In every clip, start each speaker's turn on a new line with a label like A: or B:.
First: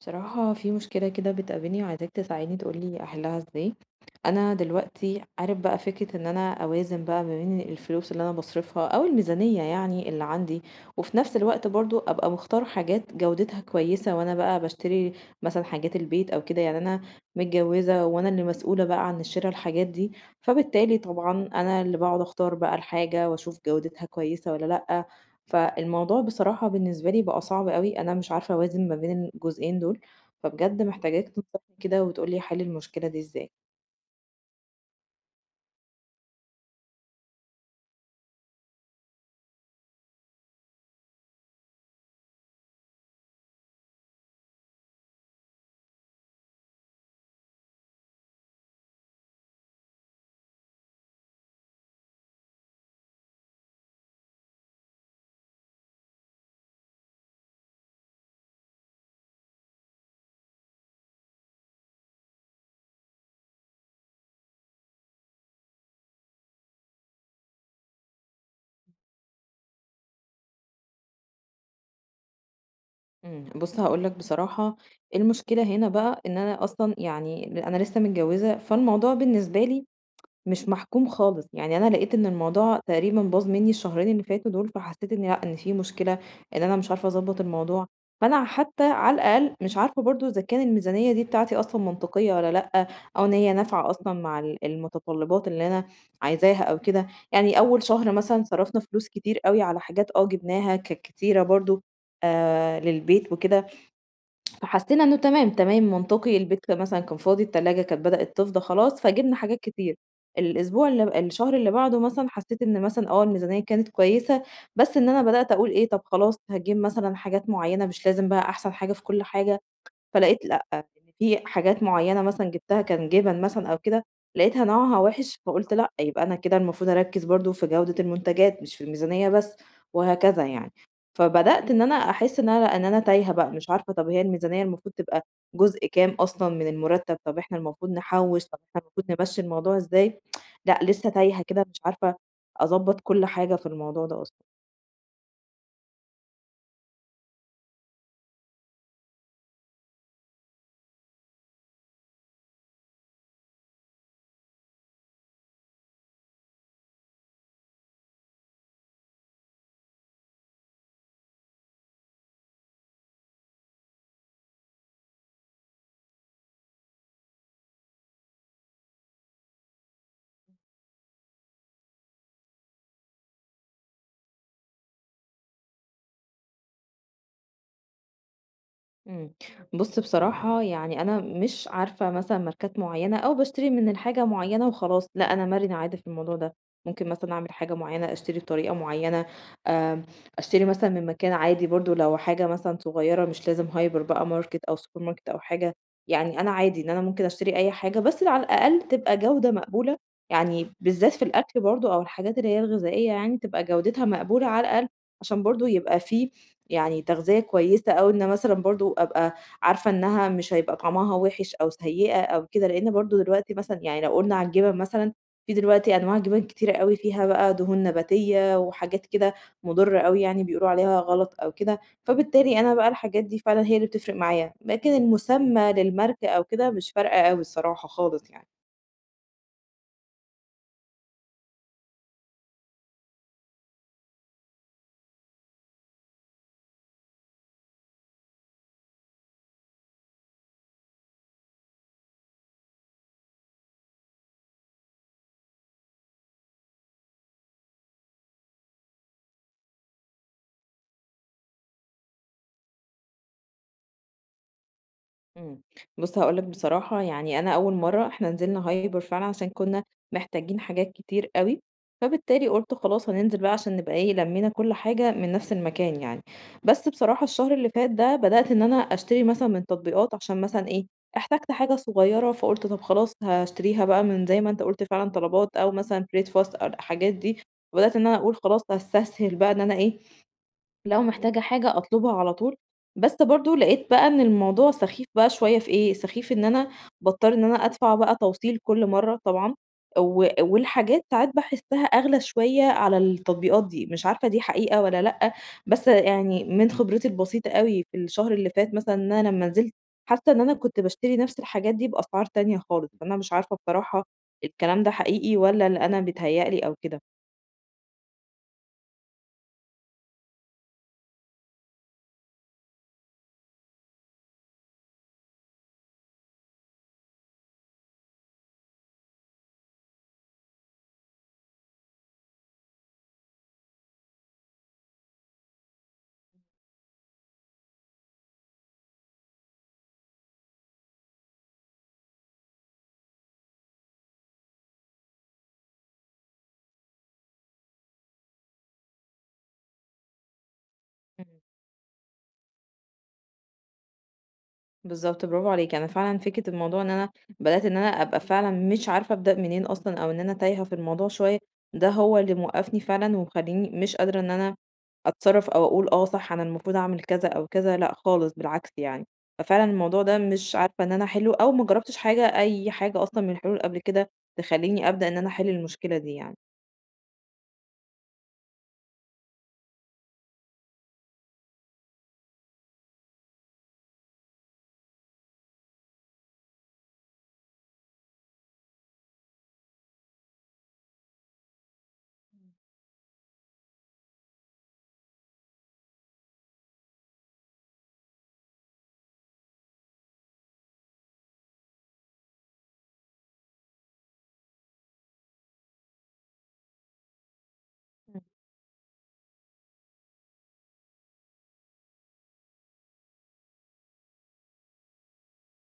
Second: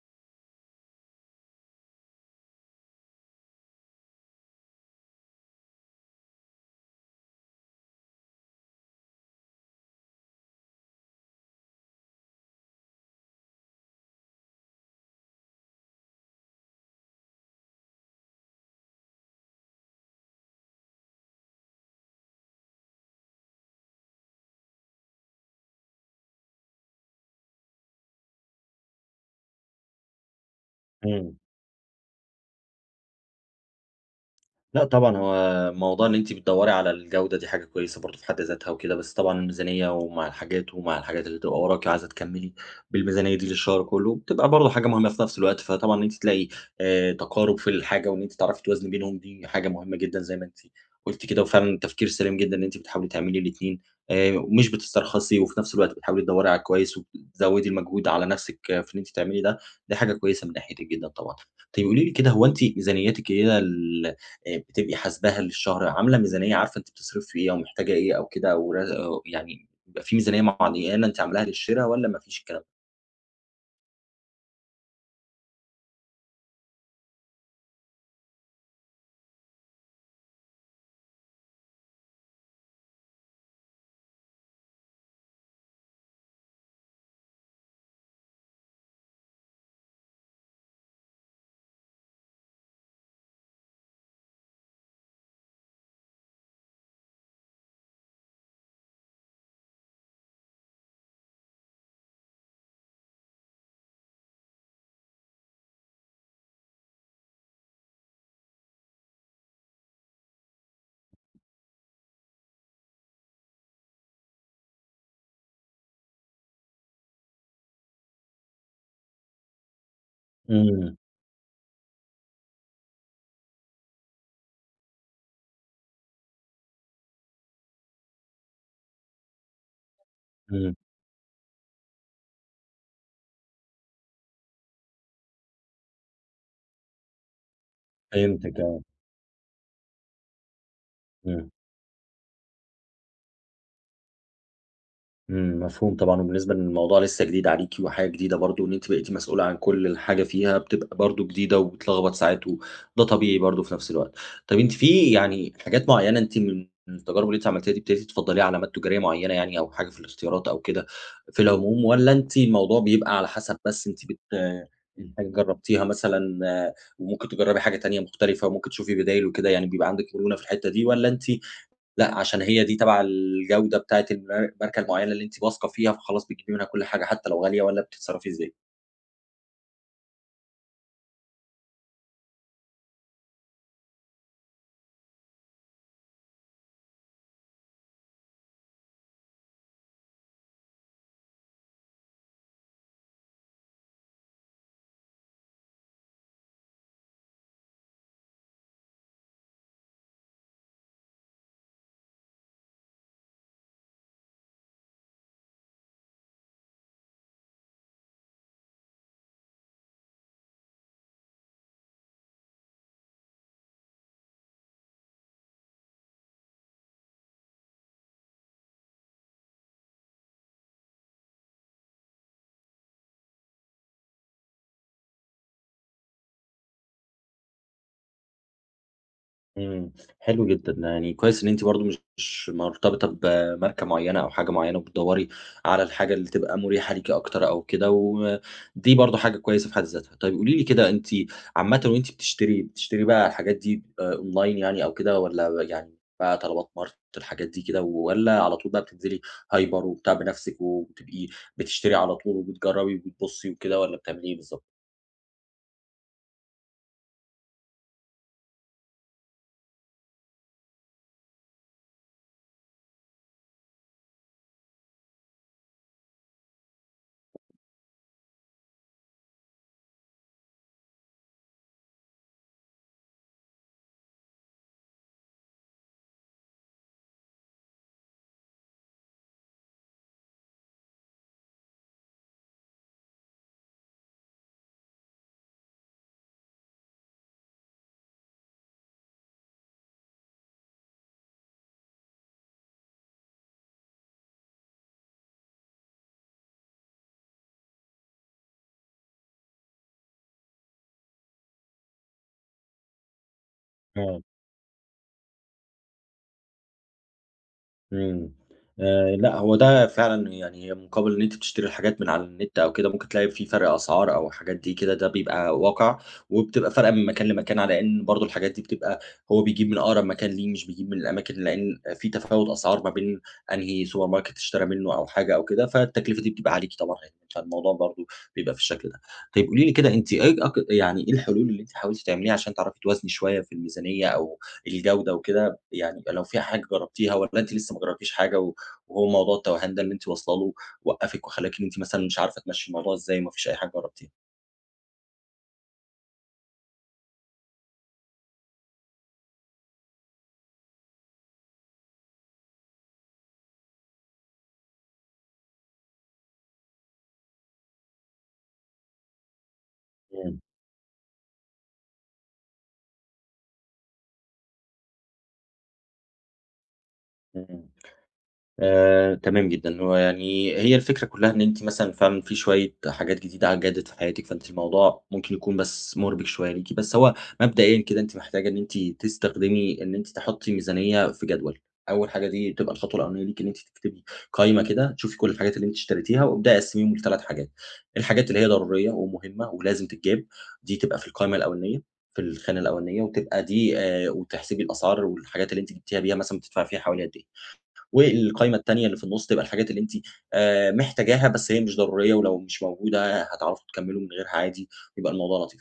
A: بصراحة في مشكلة كده بتقابلني وعايزاك تساعدني تقولي أحلها ازاي. أنا دلوقتي عارف بقى فكرة إن أنا أوازن بقى ما بين الفلوس اللي أنا بصرفها أو الميزانية يعني اللي عندي، وفي نفس الوقت برضو أبقى مختار حاجات جودتها كويسة وأنا بقى بشتري مثلا حاجات البيت أو كده. يعني أنا متجوزة وأنا اللي مسؤولة بقى عن شراء الحاجات دي، فبالتالي طبعا أنا اللي بقعد أختار بقى الحاجة وأشوف جودتها كويسة ولا لأ. فالموضوع بصراحة بالنسبة لي بقى صعب أوي، أنا مش عارفة أوازن ما بين الجزئين دول، فبجد محتاجاك
B: إمم.
A: تنصحني كده وتقول لي حل المشكلة دي إزاي.
B: لا طبعًا هو موضوع إن أنتِ بتدوّري على الجودة دي حاجة كويسة برضه في حد ذاتها وكده، بس طبعًا الميزانية ومع الحاجات اللي تبقى وراكِ وعايزة تكمّلي بالميزانية دي للشهر كُلّه، بتبقى برضه حاجة مهمة في نفس الوقت، فطبعًا إن أنتِ تلاقي تقارُب في الحاجة وإن أنتِ تعرفي توازني بينهم دي حاجة مهمة جدًا زي ما أنتِ قُلتِ كده، وفعلًا تفكير سليم جدًا إن أنتِ بتحاولي تعملي الاتنين ومش بتسترخصي وفي نفس الوقت بتحاولي تدوّري على الكويس وبتزوّدي المجهود على نفسِك آه، في إن أنتِ تعملي ده، دي حاجة كويسة من ناحيتِك جدًا طبعًا. طيب قولي لي كده، هو أنتِ ميزانيتِك كده ال بتبقي حاسباها للشهر، عاملة ميزانية عارفة أنتِ بتصرفي في إيه أو محتاجة إيه أو كده أو ر يعني بيبقى في ميزانية معيّنة أنتِ عاملاها للشرا والّا ما فيش الكلام ده؟
A: إمم، بُص هاقول لك بصراحة، المشكلة هنا بقى إن أنا أصلًا يعني أنا لسه متجوزة، فالموضوع بالنسبة لي مش محكوم خالص، يعني أنا لقيت إن الموضوع تقريبًا باظ منّي الشهرين اللي فاتوا دول، فحسّيت إن لأ، إن في مشكلة، إن أنا مش عارفة أضبّط الموضوع، فأنا حتى على الأقل مش عارفة برضه إذا كان الميزانية دي بتاعتي أصلًا منطقية والّا لأ، أو إن هي نافعة أصلًا مع المتطلبات اللي أنا عايزاها أو كده. يعني أول شهر مثلًا صرفنا فلوس كتير أوي على حاجات آه جبناها كانت كتيرة برضه للبيت وكده. فحسينا إنه تمام، تمام منطقي، البيت مثلًا كان فاضي، التلاجة كانت بدأت تفضى خلاص، فجِبنا حاجات كتير. الأسبوع اللي الشهر اللي بعده مثلًا حسيت إن مثلًا آه، الميزانية كانت كويسة، بس إن أنا بدأت أقول إيه، طب خلاص هاجيب مثلًا حاجات معيّنة، مش لازم بقى أحسن حاجة في كل حاجة. فلقيت لأ، إن
B: إمم،
A: في حاجات معيّنة مثلًا جِبتها كان جِبَن مثلًا أو كده، لقيتها نوعها وِحِش فقُلت لأ، يبقى أنا كده المفروض أركّز برضه في جودة المنتجات مش في الميزانية بس، وهكذا يعني.
B: إمم،
A: فبدأت إن أنا أحس إن أنا تايهة بقى، مش عارفة طَب هي الميزانية المفروض تبقى جزء كام أصلًا من المُرتّب، طَب إحنا المفروض نحوّش، طَب
B: فهمتِك
A: إحنا
B: آه،
A: المفروض نمشّي الموضوع إزاي؟ لأ، لسه تايهة
B: إمم.
A: كده مش عارفة أضبّط كل حاجة في الموضوع ده أصلًا.
B: إمم، مفهوم طبعًا، وبالنسبة إن الموضوع لسه جديد عليكِ وحاجة جديدة برضه، وإن أنتِ بقيتِ مسؤولة عن كل حاجة فيها بتبقى برضه جديدة وبتلخبط ساعات، وده طبيعي برضه في نفس الوقت. طب أنتِ في يعني حاجات معيّنة أنتِ من التجارب اللي أنتِ عملتيها دي ابتديتِ تفضّليها علامات تجارية معيّنة، يعني أو حاجة في الاختيارات أو كده في العموم، والّا أنتِ الموضوع بيبقى على حسب، بس أنتِ يعني حاجة جرّبتيها مثلًا آه، وممكن تجرّبي حاجة تانية مختلفة وممكن تشوفي بدايل وكده، يعني بيبقى عندِك مرونة في الحتّة دي، والّا أنتِ لأ، عشان هي دي تبع الجودة بتاعة الماركة المعيّنة اللي أنتِ واثقة فيها، فخلاص بتجيبي منها كل حاجة حتى لو غالية، والّا بتتصرّفي إزاي؟
A: إمم، بُص بصراحة يعني أنا مش عارفة مثلًا ماركات معيّنة أو باشتري من الحاجة معيّنة وخلاص، لأ أنا مرنة عادي في الموضوع ده، ممكن مثلًا أعمل حاجة معيّنة، أشتري بطريقة معيّنة، آمم، أشتري مثلًا من مكان عادي برضه لو حاجة مثلًا صغيّرة مش لازم هايبر بقى ماركت أو سوبر ماركت أو حاجة. يعني أنا عادي إن أنا ممكن أشتري أي حاجة بس على الأقل تبقى جودة مقبولة، يعني بالذات في الأكل برضه أو الحاجات اللي هي الغذائية يعني تبقى جودتها مقبولة على الأقل، عشان برضه يبقى في يعني تغذية كويسة أو إن مثلًا برضه أبقى عارفة إنها مش هيبقى طعمها وِحِش أو سيئة أو كده، لإن برضه دلوقتي مثلًا يعني لو قُلنا على الجبن مثلًا، في دلوقتي أنواع جبن كتيرة أوي فيها بقى دهون نباتية وحاجات كده مُضرة أوي يعني بيقولوا عليها غلط أو كده، فبالتالي أنا بقى الحاجات دي فعلًا هي اللي بتفرق معايا، لكن المُسمّى للماركة أو كده مش فارقة أوي الصراحة خالص يعني.
B: إمم، حلو جدًا، يعني كويس إن أنتِ برضه مش مرتبطة بماركة معيّنة أو حاجة معيّنة وبتدوّري على الحاجة اللي تبقى مريحة ليكِ أكتر أو كده، ودي برضه حاجة كويسة في حد ذاتها. طيب قولي لي كده، أنتِ عامةً وأنتِ بتشتري، بقى الحاجات دي أونلاين يعني أو كده، والّا يعني بقى طلبات ماركت الحاجات دي كده، والّا على طول بقى بتنزلي هايبر وبتاع بنفسِك وبتبقي بتشتري على طول وبتجرّبي وبتبُصّي وكده، والّا بتعملي إيه بالضبط؟
A: إمم، بُص هاقول لك بصراحة، يعني أنا أول مرّة إحنا نزلنا Hyper فعلًا عشان كُنّا محتاجين حاجات كتير أوي، فبالتالي قُلت خلاص هننزل بقى عشان نبقى إيه، لمّينا كل حاجة من نفس المكان يعني. بس بصراحة الشهر اللي فات ده بدأت إن أنا أشتري مثلًا من تطبيقات عشان مثلًا إيه، احتجت حاجة صغيّرة فقُلت طب خلاص هاشتريها بقى من زي ما أنت قُلت فعلًا طلبات أو مثلًا breakfast أو الحاجات دي، وبدأت إن أنا أقول خلاص هاستسهل بقى إن أنا إيه، لو محتاجة حاجة أطلبها على طول، بس برضه لقيت بقى إن الموضوع سخيف بقى شوية في إيه، سخيف إن أنا باضطر إن أنا أدفع بقى توصيل كل مرّة طبعًا، والحاجات ساعات باحسّها أغلى شوية على التطبيقات دي، مش عارفة دي حقيقة والّا لأ، بس يعني من خبرتي البسيطة أوي في الشهر اللي فات مثلًا إن أنا لمّا نزلت، حاسة إن أنا كنت باشتري نفس الحاجات دي بأسعار تانية خالص، فأنا مش عارفة بصراحة
B: آه.
A: الكلام ده حقيقي والّا اللي أنا بيتهيأ لي أو كده.
B: إمم. لأ، هو ده فعلًا يعني، مقابل إن أنتِ بتشتري الحاجات من على النت أو كده، ممكن تلاقي في فرق أسعار أو الحاجات دي كده، ده بيبقى واقع، وبتبقى فارقة من مكان لمكان، على إن برضه الحاجات دي بتبقى هو بيجيب من أقرب مكان ليه، مش بيجيب من الأماكن، لإن في تفاوت أسعار ما بين أنهي سوبر ماركت اشترى منه أو حاجة أو كده، فالتكلفة دي بتبقى عليكِ طبعًا، يعني فالموضوع برضه بيبقى في الشكل ده. طيب قولي لي كده، أنتِ إيه يعني إيه الحلول اللي أنتِ حاولتِ تعمليها عشان تعرفي توازني شوية في الميزانية أو الجودة وكده؟ يعني لو في حاجة جرّبتيها، والّا أنتِ لسه ما جرّبتيش حاجة، و وهو موضوع التوهان ده اللي أنتِ واصلة له وقّفِك
A: إمم،
B: وخلّاكِ إن أنتِ مثلًا مش عارفة تمشّي الموضوع إزاي وما فيش أي حاجة جرّبتيها؟
A: بالضبط، برافو عليكِ. أنا فعلًا فكرة الموضوع إن أنا بدأت إن أنا أبقى فعلًا مش عارفة أبدأ منين أصلًا أو إن أنا تايهة في الموضوع شوية، ده هو اللي موقّفني فعلًا ومخلّيني مش قادرة إن أنا أتصرّف أو أقول آه صح، أنا المفروض أعمل كذا أو كذا، لأ خالص بالعكس يعني. ففعلًا الموضوع ده
B: إمم،
A: مش عارفة إن أنا أحِلّه أو ما جرّبتش حاجة أي حاجة أصلًا من الحلول قبل كده تخلّيني أبدأ إن أنا أحِل المشكلة دي يعني.
B: إمم. تمام جدًا، هو يعني هي الفكرة كلّها إن أنتِ مثلًا فعلًا في شوية حاجات جديدة جَدِّت في حياتِك، فأنتِ الموضوع ممكن يكون بس مُربِك شوية ليكِ، بس هو مبدئيًا كده أنتِ محتاجة إن أنتِ تستخدمي إن أنتِ تحُطّي ميزانية في جدول، أول حاجة دي تبقى الخطوة الأولانية ليكِ، إن أنتِ تكتبي قايمة كده، تشوفي كل الحاجات اللي أنتِ اشتريتيها وابدئي قسّميهم ل3 حاجات. الحاجات اللي هي ضرورية ومهمة ولازم تتجاب، دي تبقى في القايمة الأولانية، في الخانة الأولانية، وتبقى دي وتحسبي الأسعار والحاجات اللي أنتِ جبتيها بيها مثلًا بتدفعي فيها حوالي قد إيه. والقايمة التانية اللي في النُص تبقى الحاجات اللي أنتِ محتاجاها، بس هي مش ضرورية، ولو مش موجودة هتعرفوا تكمّلوا من غيرها عادي، يبقى الموضوع لطيف.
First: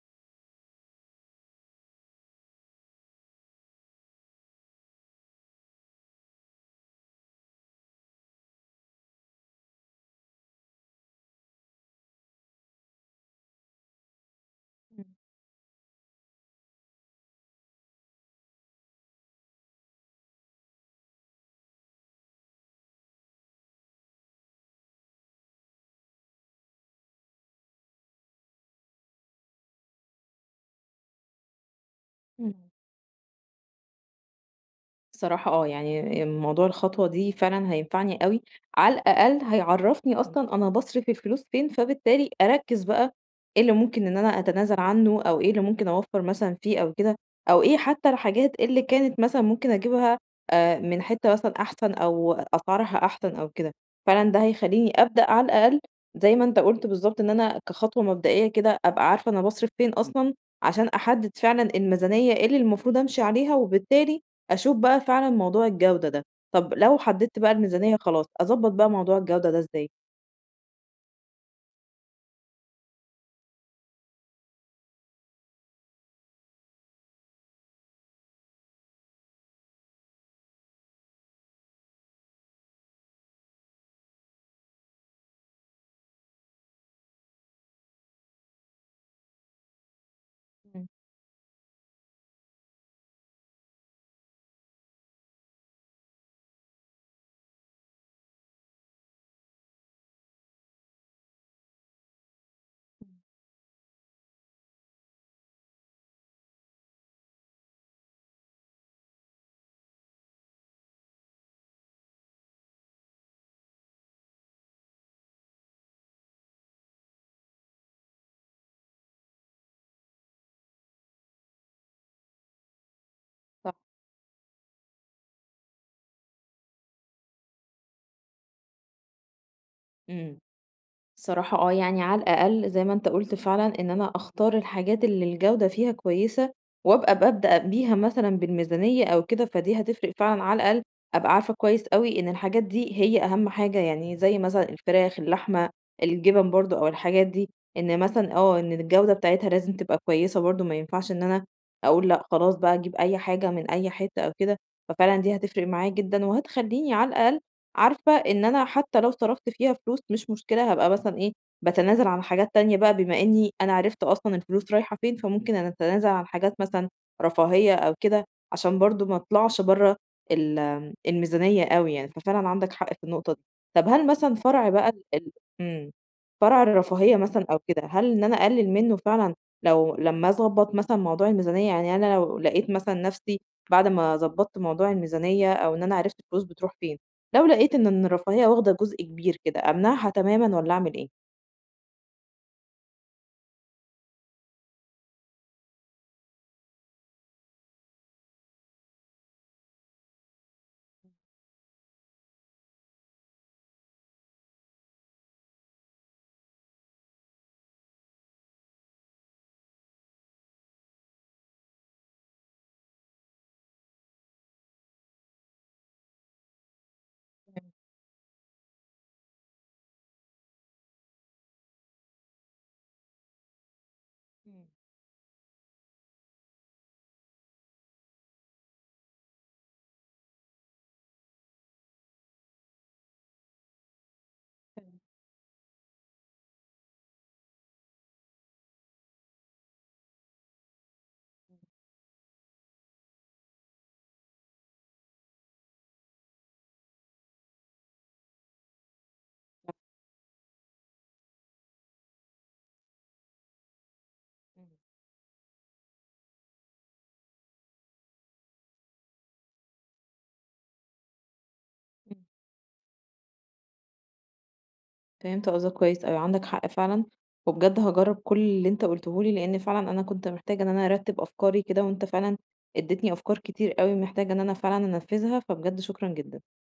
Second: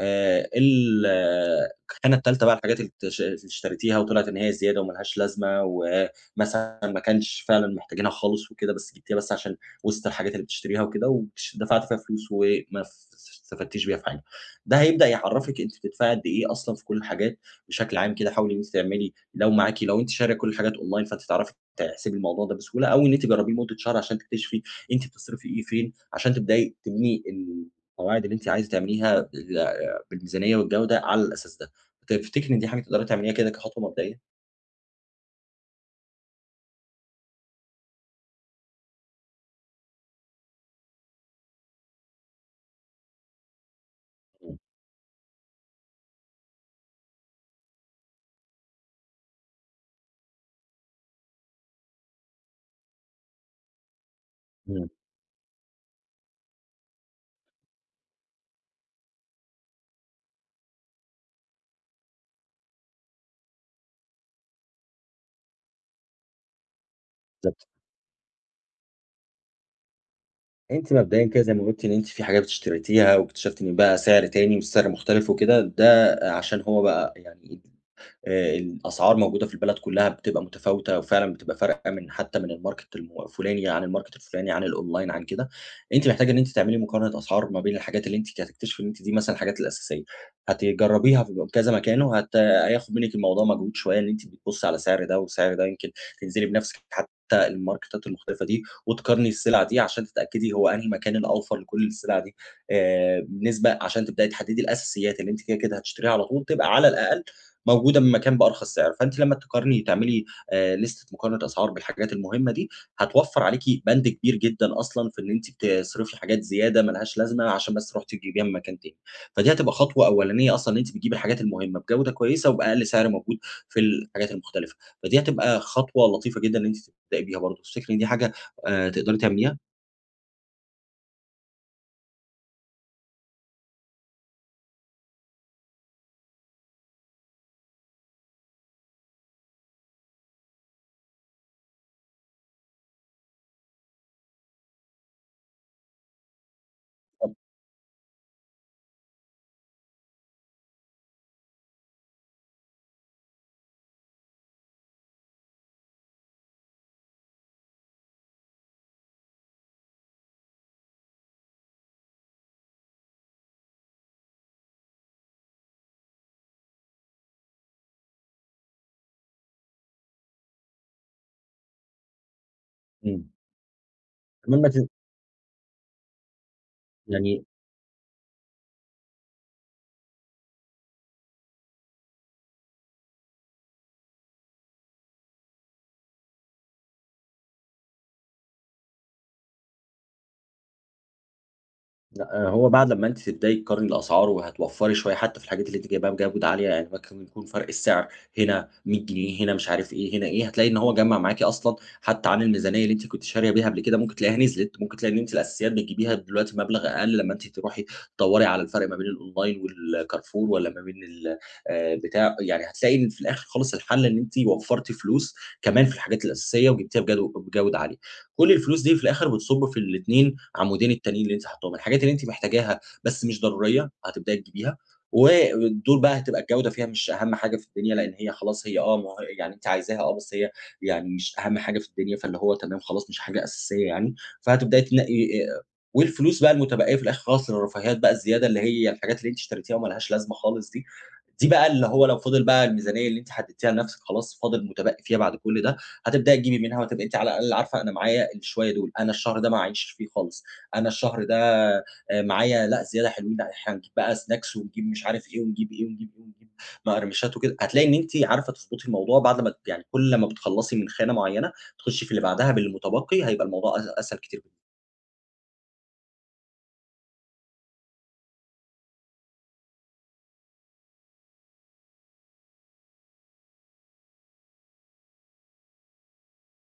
B: ال آه، الخانة التالتة بقى الحاجات اللي اللي اشتريتيها وطلعت إن هي زيادة وما لهاش لازمة، ومثلًا ما كانش فعلًا محتاجينها خالص وكده، بس جبتيها بس عشان وسط الحاجات اللي بتشتريها وكده، وش دفعتِ فيها فلوس وما استفدتيش بيها في حاجة. ده هيبدأ يعرّفِك أنتِ بتدفعي قد إيه أصلًا في كل الحاجات بشكل عام كده. حاولي إن أنتِ تعملي، لو معاكِ لو أنتِ شارية كل الحاجات أونلاين فأنتِ تعرفي تحسبي الموضوع ده بسهولة، أو إن أنتِ تجربيه لمدة شهر عشان تكتشفي أنتِ بتصرفي إيه فين، عشان تبدئي تبني القواعد اللي أنتِ عايزة تعمليها بالميزانية والجودة على الأساس ده.
A: مم.
B: تفتكري إن دي حاجة تقدري تعمليها كده كخطوة مبدئية؟
A: بصراحة آه، يعني موضوع الخطوة دي فعلًا هينفعني أوي، على الأقل هيعرّفني أصلًا أنا باصرف الفلوس فين، فبالتالي أركّز بقى إيه اللي ممكن إن أنا
B: إمم،
A: أتنازل عنه، أو إيه اللي ممكن أوفّر مثلًا فيه أو كده، أو إيه حتى الحاجات اللي كانت مثلًا ممكن أجيبها من حتّة مثلًا أحسن أو أسعارها أحسن أو كده. فعلًا ده
B: إمم،
A: هيخلّيني أبدأ على الأقل زي ما أنت قُلت بالضبط، إن أنا كخطوة مبدئية كده أبقى عارفة أنا باصرف فين أصلًا، عشان أحدد فعلًا الميزانية اللي المفروض أمشي عليها، وبالتالي أشوف بقى فعلًا موضوع الجودة ده. طب لو حددت بقى
B: بالضبط.
A: الميزانية خلاص، أضبط بقى موضوع الجودة ده إزاي؟
B: أنتِ مبدئيًا كده زي ما قلتِ إن أنتِ في حاجات اشتريتيها واكتشفتِ إن بقى سعر تاني والسعر مختلف وكده، ده عشان هو بقى يعني الأسعار موجودة في البلد كلّها بتبقى متفاوتة، وفعلًا بتبقى فارقة من حتى من الmarket الفلاني عن الmarket الفلاني، عن الonline عن كده. أنتِ محتاجة إن أنتِ تعملي مقارنة أسعار ما بين الحاجات اللي أنتِ هتكتشفي إن أنتِ دي مثلًا الحاجات الأساسية،
A: إمم.
B: هتجربيها في كذا مكان، هياخد منِّك الموضوع مجهود شوية إن أنتِ بتبُصّي على سعر ده وسعر ده، يمكن تنزلي بنفسِك حتى الماركتات المختلفة دي، وتقارني السلع دي عشان تتأكدي هو أنهي مكان الأوفر لكل السلع دي، بنسبة عشان تبدئي تحددي الأساسيات اللي أنتِ كده، كده هتشتريها على طول، تبقى على الأقل موجودة من مكان بأرخص سعر. فأنتِ لمّا تقارني تعملي لِستة مقارنة أسعار بالحاجات المهمة دي، هتوفّر عليكِ بند كبير جدًا أصلًا في إن أنتِ بتصرفي حاجات زيادة ما لهاش لازمة عشان بس رُحتِ تجيبيها من مكان تاني. فدي هتبقى خطوة أولانية أصلًا، إن أنتِ بتجيبي الحاجات المهمة بجودة كويسة وبأقل سعر موجود
A: صح.
B: في الحاجات المختلفة، فدي هتبقى خطوة لطيفة جدًا إن أنتِ تبدئي بيها برضه. تفتكري إن دي حاجة تقدري تعمليها؟
A: إمم، صراحة آه، يعني على الأقل زي ما أنت قُلت فعلًا إن أنا أختار الحاجات اللي الجودة فيها كويسة، وأبقى بابدأ بيها مثلًا بالميزانية أو كده، فدي هتفرق فعلًا على الأقل أبقى عارفة كويس أوي إن الحاجات دي هي أهم حاجة، يعني زي مثلًا الفراخ، اللحمة، الجبن برضه أو الحاجات دي، إن مثلًا آه، إن الجودة بتاعتها لازم تبقى كويسة برضه، ما ينفعش إن أنا أقول لأ خلاص بقى أجيب أي حاجة من أي حتة أو كده. ففعلًا دي هتفرق معايا جدًا، وهتخلّيني على الأقل عارفة إن أنا حتى لو صرفت فيها فلوس مش مشكلة هابقى مثلًا إيه، باتنازل عن حاجات تانية بقى بما إني أنا عرفت أصلًا الفلوس رايحة فين، فممكن أنا أتنازل عن حاجات مثلًا رفاهية أو كده، عشان برضه ما أطلعش برّه ال الميزانية أوي يعني، ففعلًا عندك حق في
B: إمم.
A: النقطة دي. طب هل مثلًا
B: كمان
A: فرع
B: ما ت
A: بقى ال ال إمم، فرع الرفاهية مثلًا
B: يعني
A: أو كده، هل إن أنا أقلل منه فعلًا لو لمّا أضبّط مثلًا موضوع الميزانية، يعني أنا لو لقيت مثلًا نفسي بعد ما ضبّطت موضوع الميزانية أو إن أنا عرفت الفلوس بتروح فين، لو لقيت إن الرفاهية واخدة جزء كبير كده، أمنعها تمامًا والّا أعمل إيه؟
B: لأ، آه، هو بعد لمّا أنتِ تبدئي تقارني الأسعار وهتوفّري شوية حتى في الحاجات اللي أنتِ جايباها بجودة عالية، يعني ممكن يكون فرق السعر هنا 100 جنيه، هنا مش عارف إيه، هنا إيه، هتلاقي إن هو جمّع معاكِ أصلًا حتى عن الميزانية اللي أنتِ كنتِ شارية بيها قبل كده، ممكن تلاقيها نزلت، ممكن تلاقي إن أنتِ الأساسيات بتجيبيها دلوقتي بمبلغ أقل لمّا أنتِ تروحي تدوّري على الفرق ما بين الأونلاين والكارفور والّا ما بين ال بتاع، يعني هتلاقي إن في الآخر خالص الحل إن أنتِ وفّرتِ فلوس كمان في الحاجات الأساسية وجبتيها بجودة عالية. كل الفلوس دي في الآخر بتصُب في الاتنين عمودين التانيين اللي أنتِ حاطاهم، الحاجات اللي أنتِ محتاجاها بس مش ضرورية هتبدئي
A: إمم،
B: تجيبيها، ودول بقى هتبقى الجودة فيها مش أهم حاجة في الدنيا، لإن هي خلاص هي آه، ما هو يعني أنتِ عايزاها آه، بس هي يعني مش أهم حاجة في الدنيا، فاللي هو تمام خلاص مش حاجة أساسية يعني، فهتبدئي
A: فاهمة،
B: تنقي والفلوس بقى المتبقية في الآخر خلاص للرفاهيات بقى الزيادة اللي هي الحاجات اللي أنتِ اشتريتيها وما لهاش لازمة خالص دي، دي بقى اللي هو لو فضل بقى الميزانية اللي أنتِ حددتيها لنفسِك خلاص فاضل متبقي فيها بعد كل ده، هتبدأي تجيبي منها وهتبقي أنتِ على الأقل عارفة أنا معايا الشوية دول، أنا الشهر ده ما اعيش فيه خالص، أنا الشهر ده معايا لأ زيادة حلوين، لأ إحنا هنجيب بقى سناكس
A: إمم،
B: ونجيب مش عارف إيه ونجيب إيه ونجيب إيه ونجيب مقرمشات وكده، هتلاقي إن أنتِ عارفة تضبطي الموضوع بعد ما يعني كل ما بتخلّصي من خانة معينة، تخشي في اللي
A: إمم.
B: بعدها بالمتبقي، هيبقى الموضوع أسهل كتير
A: فهمت قصدك كويس أوي، عندك حق فعلًا، وبجد هاجرّب كل اللي أنت قُلته لي، لإن فعلًا أنا كنت محتاجة إن أنا أرتّب أفكاري كده، وأنت فعلًا ادّيتني أفكار كتير أوي محتاجة إن أنا فعلًا أنفّذها، فبجد شكرًا جدًا.